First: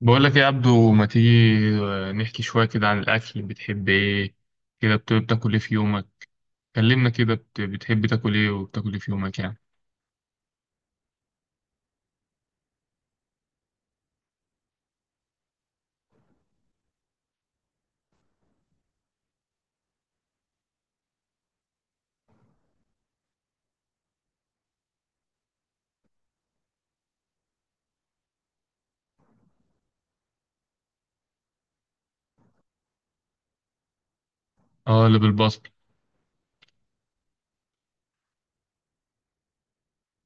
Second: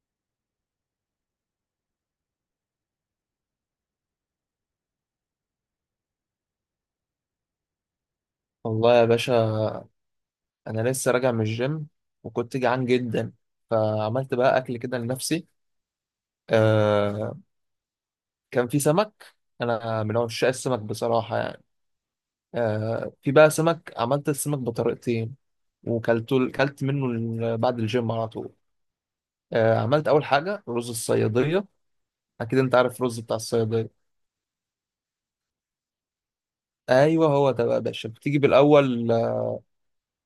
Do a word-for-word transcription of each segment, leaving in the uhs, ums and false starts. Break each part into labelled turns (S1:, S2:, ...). S1: بقول لك إيه يا عبدو؟ ما تيجي آه، نحكي شوية كده عن الأكل، بتحب إيه كده؟ بت- بتاكل إيه في يومك؟ كلمنا كده، بت- بتحب تاكل إيه وبتاكل
S2: والله
S1: إيه
S2: يا
S1: في
S2: باشا،
S1: يومك يعني؟
S2: انا لسه راجع من الجيم وكنت جعان جدا، فعملت بقى اكل كده لنفسي. آه، كان في سمك. انا من عشاق السمك بصراحه يعني. آه، في بقى سمك، عملت السمك بطريقتين وكلته، كلت منه ال- بعد الجيم على طول. آه، عملت اول حاجه رز الصياديه. اكيد انت عارف الرز بتاع الصياديه.
S1: آه، اللي بالبصل.
S2: ايوه، هو ده بقى يا باشا. بتيجي بالاول، آه،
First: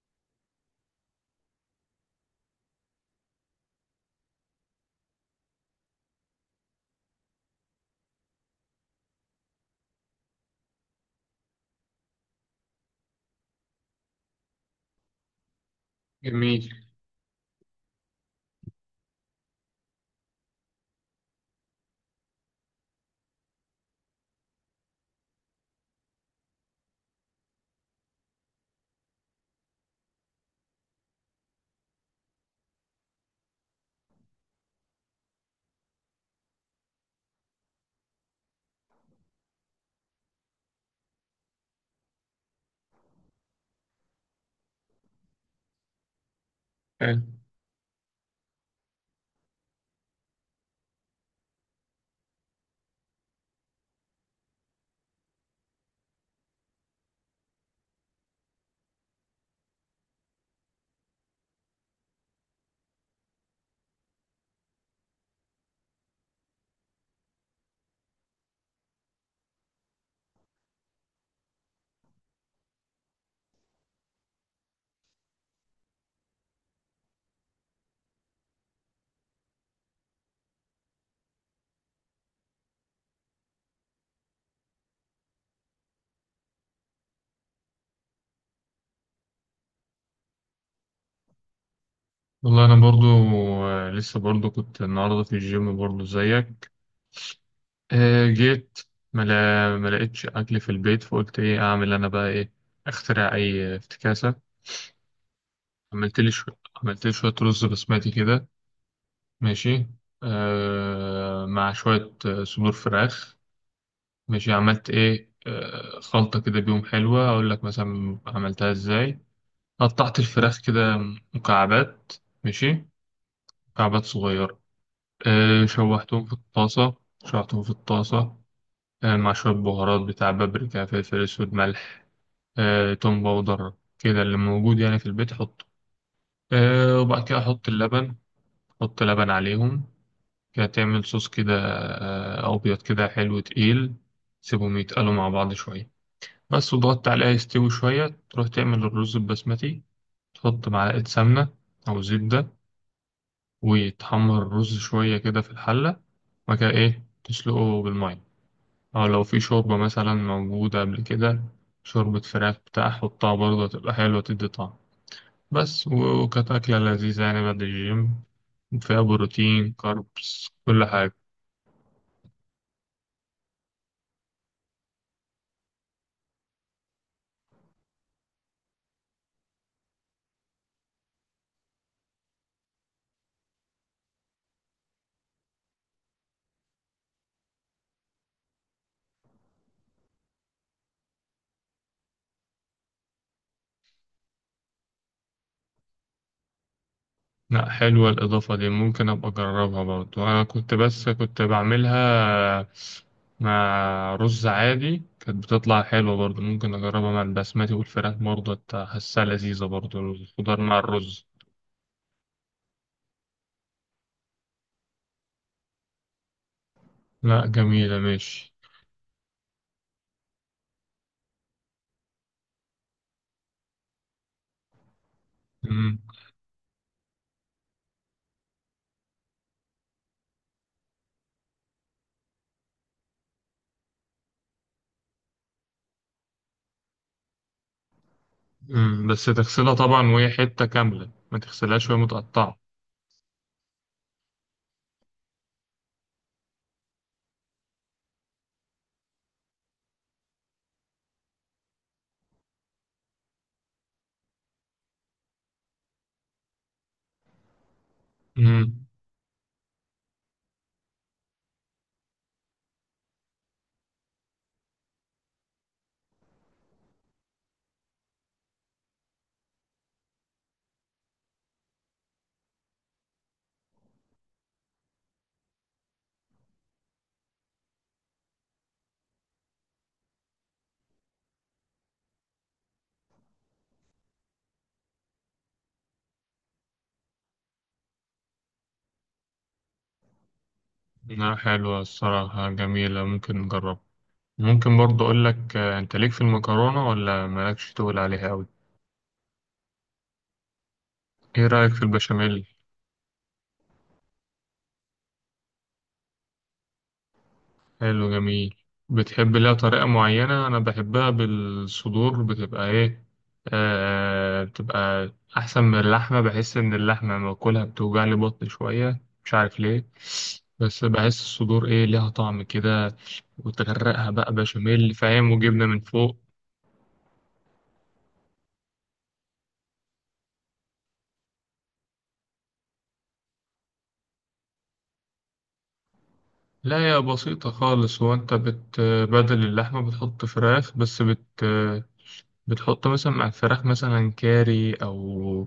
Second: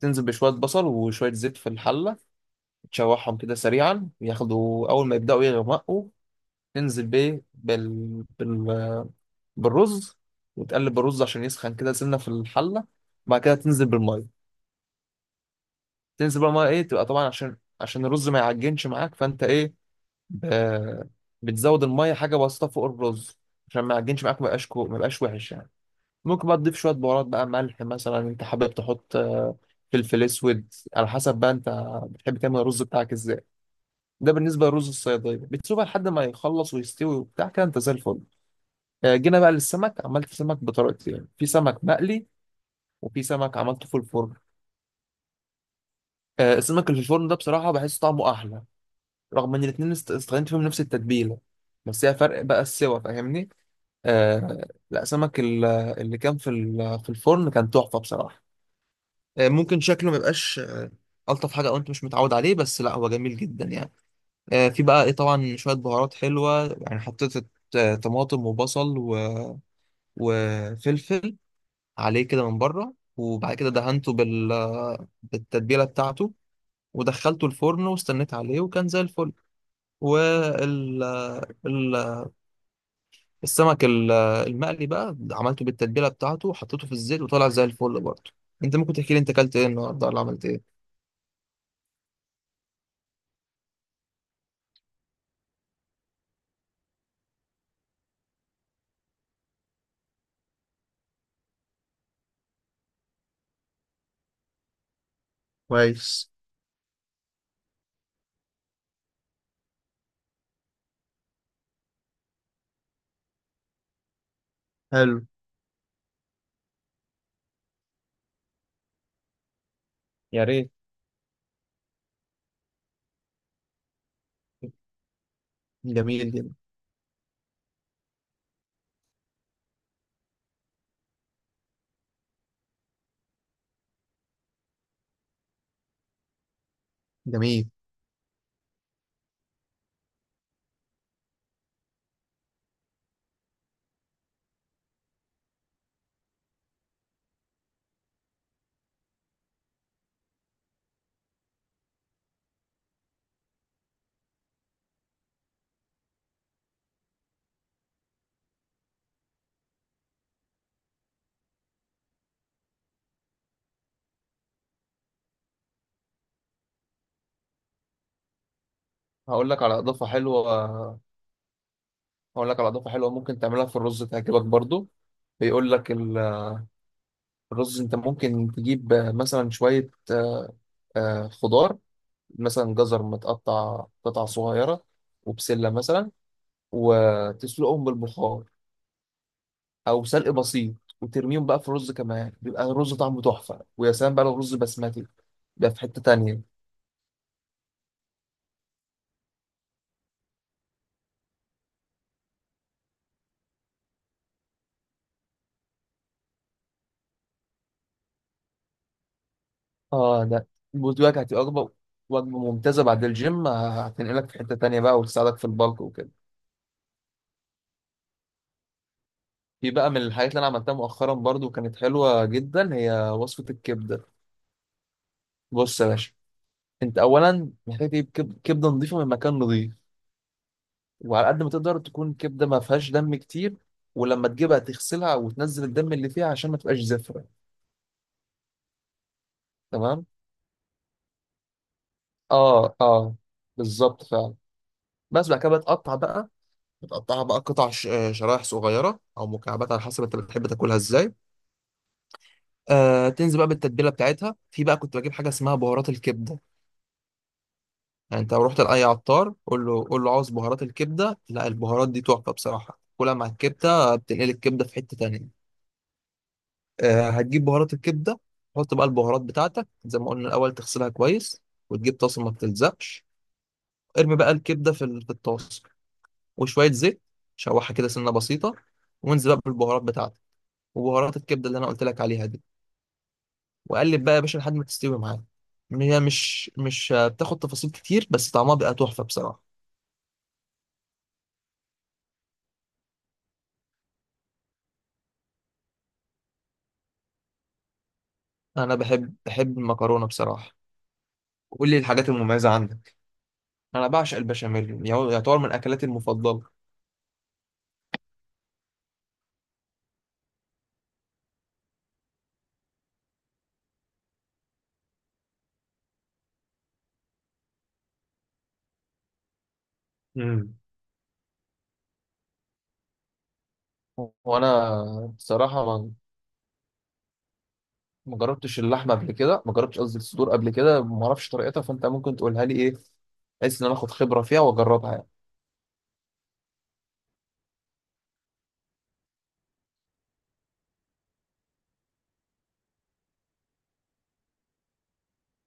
S2: تنزل بشويه بصل وشويه زيت في الحله، تشوحهم كده سريعا ياخدوا، اول ما يبداوا يغمقوا تنزل بيه بال... بال... بالرز، وتقلب الرز عشان يسخن كده سنة في الحلة. بعد كده تنزل بالمية. تنزل بقى المية
S1: جميل.
S2: ايه، تبقى طبعا عشان عشان الرز ما يعجنش معاك، فانت ايه، ب... بتزود المية حاجة بسيطة فوق الرز عشان ما يعجنش معاك، ما يبقاش كو... ما يبقاش وحش يعني. ممكن بقى تضيف شوية بهارات بقى، ملح مثلا انت حابب تحط، آه، فلفل اسود، على حسب بقى انت بتحب تعمل الرز بتاعك ازاي. ده بالنسبة للرز الصيادية، بتسيبها لحد ما يخلص ويستوي وبتاع كده انت زي الفل. آه، جينا بقى للسمك. عملت سمك بطريقتين يعني: في سمك مقلي وفي سمك عملته في الفرن. آه، السمك اللي في الفرن ده
S1: حلو.
S2: بصراحة بحس طعمه أحلى، رغم إن الاتنين است- استخدمت فيهم نفس التتبيلة، بس هي فرق بقى السوا، فاهمني. آه، لا، سمك ال- اللي كان في ال- في الفرن كان تحفة بصراحة. آه، ممكن شكله ما يبقاش آه، ألطف حاجة، أو أنت مش متعود عليه، بس لا، هو جميل جدا يعني. آه، في بقى إيه، طبعا شوية بهارات حلوة يعني حطيت، آه، طماطم وبصل و- وفلفل عليه كده من بره، وبعد كده دهنته بال بالتتبيله بتاعته، ودخلته الفرن واستنيت عليه وكان زي الفل. وال ال- السمك ال- المقلي بقى عملته بالتتبيله بتاعته وحطيته في الزيت وطلع زي الفل برضه. انت ممكن تحكي لي انت اكلت ايه النهارده ولا عملت ايه؟
S1: والله أنا برضو، آه، لسه برضو كنت النهاردة في الجيم برضو زيك. آه، جيت، ما لا- ما لقيتش أكل في البيت، فقلت إيه أعمل أنا بقى؟ إيه أخترع أي افتكاسة. عملت لي
S2: كويس.
S1: شوية عملت لي شوية رز بسمتي كده. ماشي. آه، مع شوية آه، صدور فراخ. ماشي، عملت
S2: حلو.
S1: ايه؟ آه، خلطة كده بيهم حلوة، اقول لك مثلا عملتها ازاي. قطعت
S2: يا
S1: الفراخ
S2: ريت.
S1: كده مكعبات. ماشي. مكعبات صغيرة. آه، شوحتهم
S2: جميل
S1: في
S2: جدا.
S1: الطاسة. شوحتهم في الطاسة آه، مع شوية بهارات بتاع بابريكا، فلفل اسود، ملح، آه، توم باودر، كده اللي موجود يعني في البيت حطه. آه، وبعد كده احط
S2: جميل.
S1: اللبن، احط لبن عليهم، كده تعمل صوص كده، آه، ابيض كده حلو تقيل. سيبهم يتقلوا مع بعض شوية بس، وضغطت عليها يستوي شوية، تروح تعمل الرز البسمتي. تحط معلقة سمنة أو زبدة، وتحمر الرز شوية كده في الحلة، وبعد كده إيه تسلقه بالمية، أو لو في شوربة مثلا موجودة قبل كده، شوربة فراخ بتاع حطها برضه تبقى حلوة تدي طعم. بس وكانت أكلة لذيذة يعني بعد الجيم، فيها
S2: هقول لك
S1: بروتين
S2: على اضافه
S1: كاربس كل
S2: حلوه،
S1: حاجة.
S2: هقول لك على اضافه حلوه ممكن تعملها في الرز تعجبك برضو. بيقول لك ال- الرز انت ممكن تجيب مثلا شويه، آه، خضار، مثلا جزر متقطع قطع صغيرة، وبسلة مثلا، وتسلقهم بالبخار أو سلق بسيط، وترميهم بقى في الرز. كمان بيبقى الرز طعمه تحفة، ويا سلام بقى لو رز بسمتي، ده في حتة تانية.
S1: لا حلوة الإضافة دي، ممكن أبقى أجربها برضو. أنا كنت، بس كنت بعملها مع رز عادي كانت بتطلع حلوة برضو، ممكن أجربها مع البسمتي والفراخ برضو، أت- حاسها لذيذة برضو
S2: اه ده
S1: الخضار مع
S2: بوجبك
S1: الرز.
S2: هتبقى وجبة، وجبة ممتازة بعد الجيم. ه- هتنقلك في حتة تانية بقى، وتساعدك في البلك وكده.
S1: لا جميلة. ماشي.
S2: في بقى من الحاجات اللي أنا عملتها مؤخرا برضو كانت حلوة جدا، هي وصفة الكبدة. بص يا
S1: مم.
S2: باشا، انت اولا محتاج تجيب كب- كبده نظيفه من مكان نظيف، وعلى قد ما تقدر تكون كبده ما فيهاش دم كتير. ولما تجيبها تغسلها وتنزل الدم اللي فيها عشان ما تبقاش زفره.
S1: مم. بس تغسلها طبعا
S2: تمام.
S1: وهي حتة كاملة، ما تغسلهاش وهي متقطعة.
S2: اه، اه، بالظبط فعلا. بس بعد كده بتقطع بقى، بتقطعها بقى قطع ش- آه، شرايح صغيره او مكعبات على حسب انت بتحب تاكلها ازاي. آه، تنزل بقى بالتتبيله بتاعتها. في بقى كنت بجيب حاجه اسمها بهارات الكبده. يعني انت لو رحت
S1: مم.
S2: لاي عطار قول له قول له عاوز بهارات الكبده. لا، البهارات دي تحفه بصراحه، كلها مع الكبده بتنقل الكبده في حته تانيه. آه، هتجيب بهارات الكبده، تحط بقى البهارات بتاعتك. زي ما قلنا الاول تغسلها كويس، وتجيب طاسه ما بتلزقش، ارمي بقى الكبده في ال- في الطاسه وشويه زيت، شوحها كده سنه بسيطه، وانزل بقى بالبهارات بتاعتك وبهارات الكبده اللي انا قلت لك عليها دي، وقلب بقى يا باشا لحد ما تستوي معاك. هي مش مش آه، بتاخد تفاصيل كتير، بس طعمها بيبقى تحفه بصراحه.
S1: لا حلوة الصراحة، جميلة، ممكن نجربها. ممكن برضو أقول لك، آه، أنت ليك في المكرونة ولا مالكش تقول عليها أوي؟
S2: انا بحب بحب المكرونه بصراحه.
S1: إيه
S2: قول
S1: رأيك
S2: لي
S1: في
S2: الحاجات
S1: البشاميل؟
S2: المميزه عندك. انا بعشق البشاميل، يعتبر من اكلاتي المفضله.
S1: حلو. جميل. بتحب لها طريقة معينة؟ أنا بحبها بالصدور، بتبقى إيه، آه بتبقى أحسن من اللحمة، بحس إن اللحمة لما باكلها بتوجع لي بطني شوية، مش عارف ليه.
S2: امم
S1: بس بحس الصدور إيه ليها طعم كده، وتغرقها بقى
S2: وانا
S1: بشاميل فاهم، وجبنة من
S2: بصراحه
S1: فوق.
S2: ما جربتش اللحمه قبل كده، ما جربتش قصدي الصدور قبل كده، ما اعرفش طريقتها، فانت ممكن تقولها لي ايه، بحيث ان انا اخد خبره فيها واجربها يعني.
S1: لا يا بسيطة خالص، هو انت بت بدل اللحمة بتحط فراخ، بس بت بتحط مثلا مع الفراخ مثلا كاري، أو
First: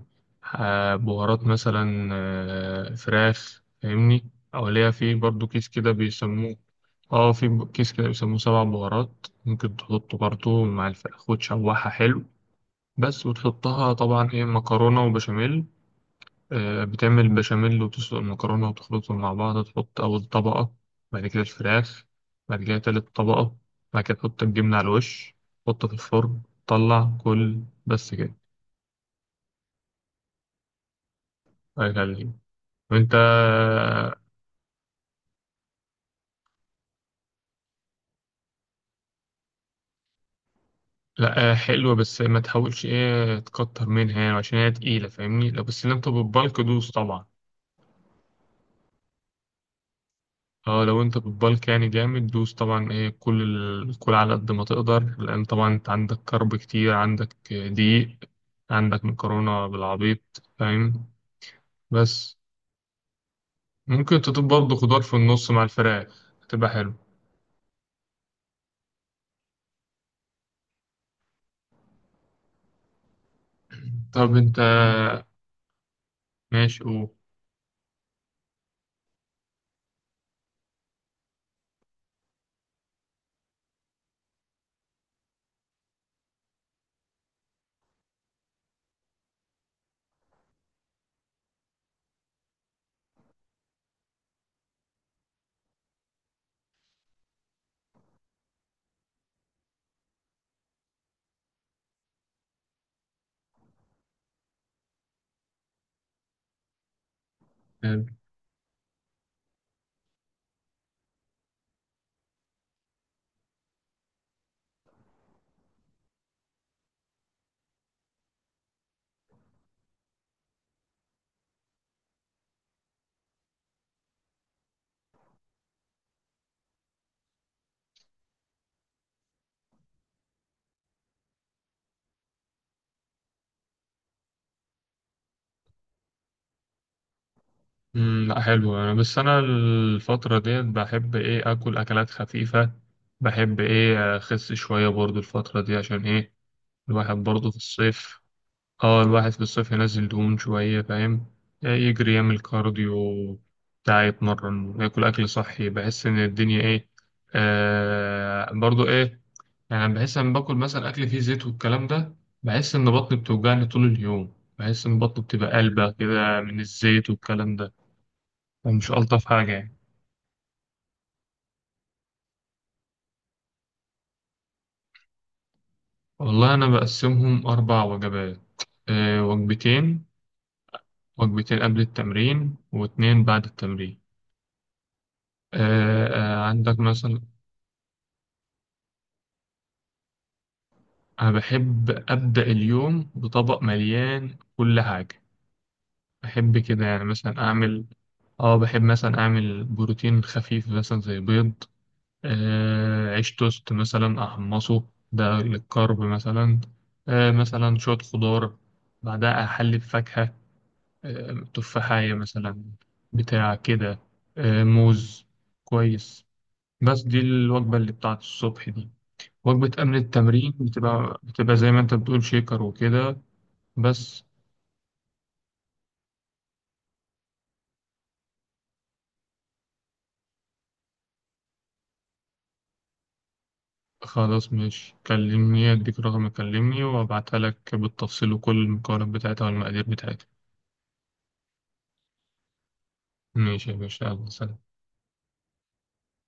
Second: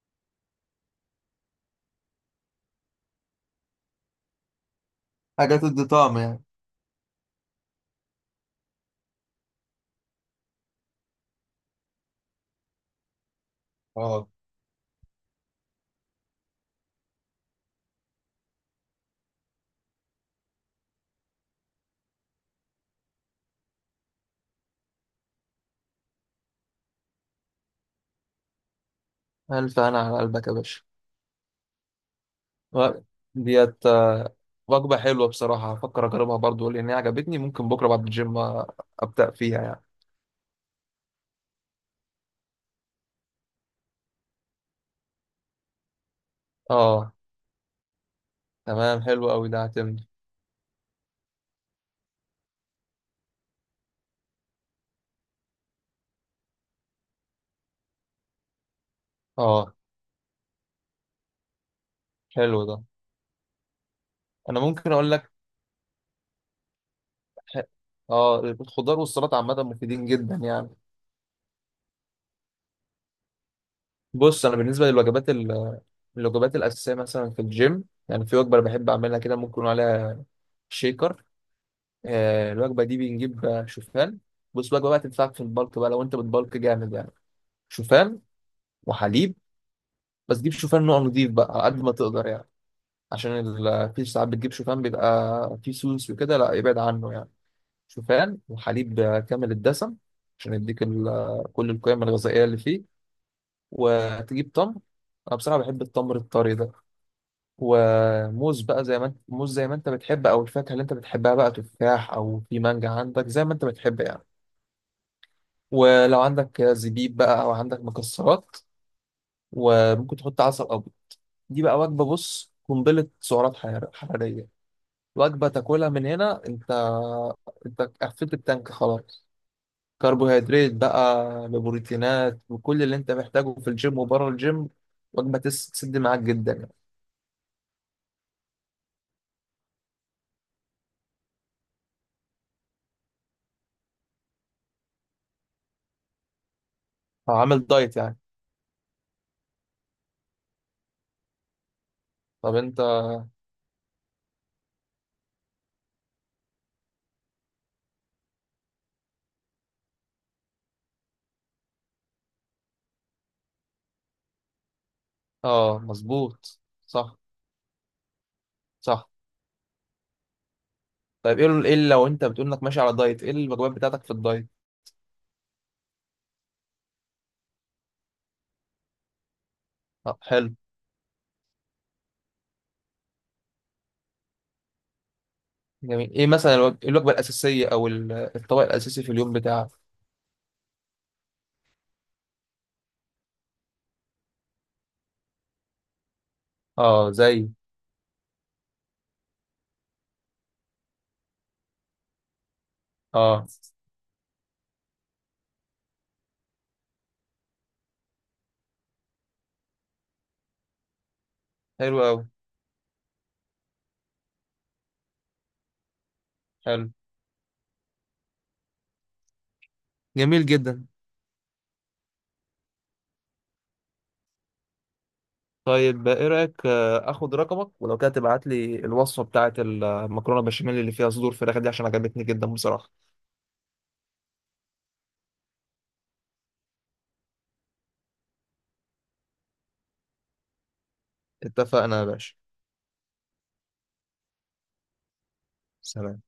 S1: آه، بهارات مثلا آه، فراخ فاهمني، أو ليها في برضو
S2: حاجة
S1: كيس
S2: تدي
S1: كده
S2: طعم يعني.
S1: بيسموه. اه في ب- كيس كده بيسموه سبع بهارات، ممكن تحطه برضو مع الفراخ وتشوحها حلو. بس وتحطها
S2: اه.
S1: طبعا ايه مكرونة وبشاميل، آه، بتعمل البشاميل وتسلق المكرونة وتخلطهم مع بعض، تحط أول طبقة، بعد كده الفراخ، بعد كده تالت طبقة، بعد كده تحط الجبنة على الوش، تحطه في الفرن، طلع كل بس كده
S2: الف انا على قلبك يا باشا.
S1: أكل ليه.
S2: و-
S1: وأنت؟
S2: ديت، آه، وجبه حلوه بصراحه، هفكر اجربها برضو لان هي عجبتني. ممكن بكره بعد الجيم آه، ابدا فيها يعني.
S1: لأ، آه، حلوة بس ما تحاولش إيه تكتر منها يعني عشان هي تقيلة فاهمني، لو بس لم بالك دوس
S2: اه،
S1: طبعا.
S2: تمام. حلو قوي ده، هتمني.
S1: اه لو انت بتبالك يعني جامد دوس طبعا ايه كل ال- كل على قد ما تقدر، لان طبعا انت عندك كرب كتير، عندك دقيق، عندك مكرونة
S2: اه،
S1: بالعبيط فاهم. بس
S2: حلو ده.
S1: ممكن تضيف
S2: انا
S1: برضه
S2: ممكن
S1: خضار
S2: اقول
S1: في
S2: لك،
S1: النص مع الفراخ هتبقى حلو.
S2: ح- اه، الخضار والسلطه عامه مفيدين جدا يعني.
S1: طب
S2: بص، انا
S1: انت،
S2: بالنسبه للوجبات ال- الوجبات
S1: ماشي،
S2: الاساسيه
S1: او
S2: مثلا في الجيم، يعني في وجبه أنا بحب اعملها كده ممكن يكون عليها شيكر. آه، الوجبه دي بنجيب، آه، شوفان. بص، وجبه بقى تنفعك في البلك بقى لو انت بتبلك جامد يعني: شوفان وحليب. بس جيب شوفان نوع نضيف بقى على قد ما تقدر يعني، عشان ال- في ساعات بتجيب شوفان بيبقى فيه سوس وكده، لا ابعد عنه يعني. شوفان وحليب، آه، كامل الدسم، عشان يديك ال- كل القيم الغذائيه اللي فيه. وتجيب تمر، انا بصراحه بحب التمر الطري ده،
S1: حلو.
S2: وموز بقى زي ما انت، موز زي ما انت بتحب، او الفاكهه اللي انت بتحبها بقى، تفاح، او في مانجا عندك زي ما انت بتحب يعني. ولو عندك زبيب بقى او عندك مكسرات، وممكن تحط عسل ابيض. دي بقى وجبه، بص، قنبله سعرات حرار- حراريه. وجبه تاكلها من هنا، انت انت قفلت التانك خلاص. كربوهيدرات بقى ببروتينات وكل اللي انت محتاجه في الجيم وبره الجيم. وجبه تس- تسد معاك جدا يعني.
S1: مم، لا حلو. انا بس انا الفترة ديت بحب ايه اكل اكلات خفيفة، بحب ايه اخس شوية برضه الفترة دي، عشان ايه الواحد
S2: أو
S1: برضه في
S2: عامل دايت يعني.
S1: الصيف. اه الواحد في الصيف ينزل دهون شوية فاهم، آه، يجري يعمل
S2: طب انت،
S1: كارديو بتاع يتمرن، ياكل أكل صحي، بحس إن الدنيا إيه، آه برضو إيه يعني، بحس إن باكل مثلا أكل فيه زيت والكلام ده، بحس إن بطني بتوجعني طول اليوم، بحس إن بطني بتبقى
S2: اه،
S1: قلبة كده
S2: مظبوط.
S1: من الزيت
S2: صح.
S1: والكلام ده. فمش
S2: صح.
S1: ألطف حاجة يعني.
S2: طيب، ايه ال- إيه اللي، لو انت بتقول انك ماشي على دايت، ايه الوجبات بتاعتك في الدايت؟
S1: والله أنا بقسمهم أربع وجبات، آه وجبتين.
S2: اه حلو.
S1: وجبتين قبل التمرين واتنين بعد التمرين. آه،
S2: جميل. ايه
S1: آه،
S2: مثلا الوج-
S1: عندك
S2: إيه الوجبه
S1: مثلا.
S2: الاساسيه او ال- الطبق الاساسي في اليوم بتاعك؟
S1: أنا بحب أبدأ اليوم بطبق مليان كل حاجة، بحب كده يعني
S2: اه
S1: مثلا
S2: زي.
S1: أعمل، آه بحب مثلا أعمل بروتين خفيف مثلا زي بيض، آه عيش
S2: اه
S1: توست مثلا أحمصه، ده للكارب مثلا، آه مثلا شوية خضار، بعدها أحلي بفاكهة، آه
S2: حلو
S1: تفاحية
S2: قوي.
S1: مثلا، بتاع كده، آه موز. كويس.
S2: حلو.
S1: بس دي الوجبة اللي بتاعت الصبح دي. وجبة قبل
S2: جميل
S1: التمرين
S2: جدا.
S1: بتبقى، بتبقى زي ما أنت بتقول شيكر وكده بس.
S2: طيب، ايه رايك آه، اخد رقمك، ولو كده تبعت لي الوصفه بتاعه المكرونه بشاميل اللي فيها صدور فراخ دي، عشان عجبتني جدا بصراحه.
S1: خلاص ماشي، كلمني اديك رقم، كلمني وابعتها لك بالتفصيل وكل المقارنات بتاعتها والمقادير بتاعتها.
S2: اتفقنا يا باشا.
S1: ماشي يا باشا، يلا سلام.
S2: سلام.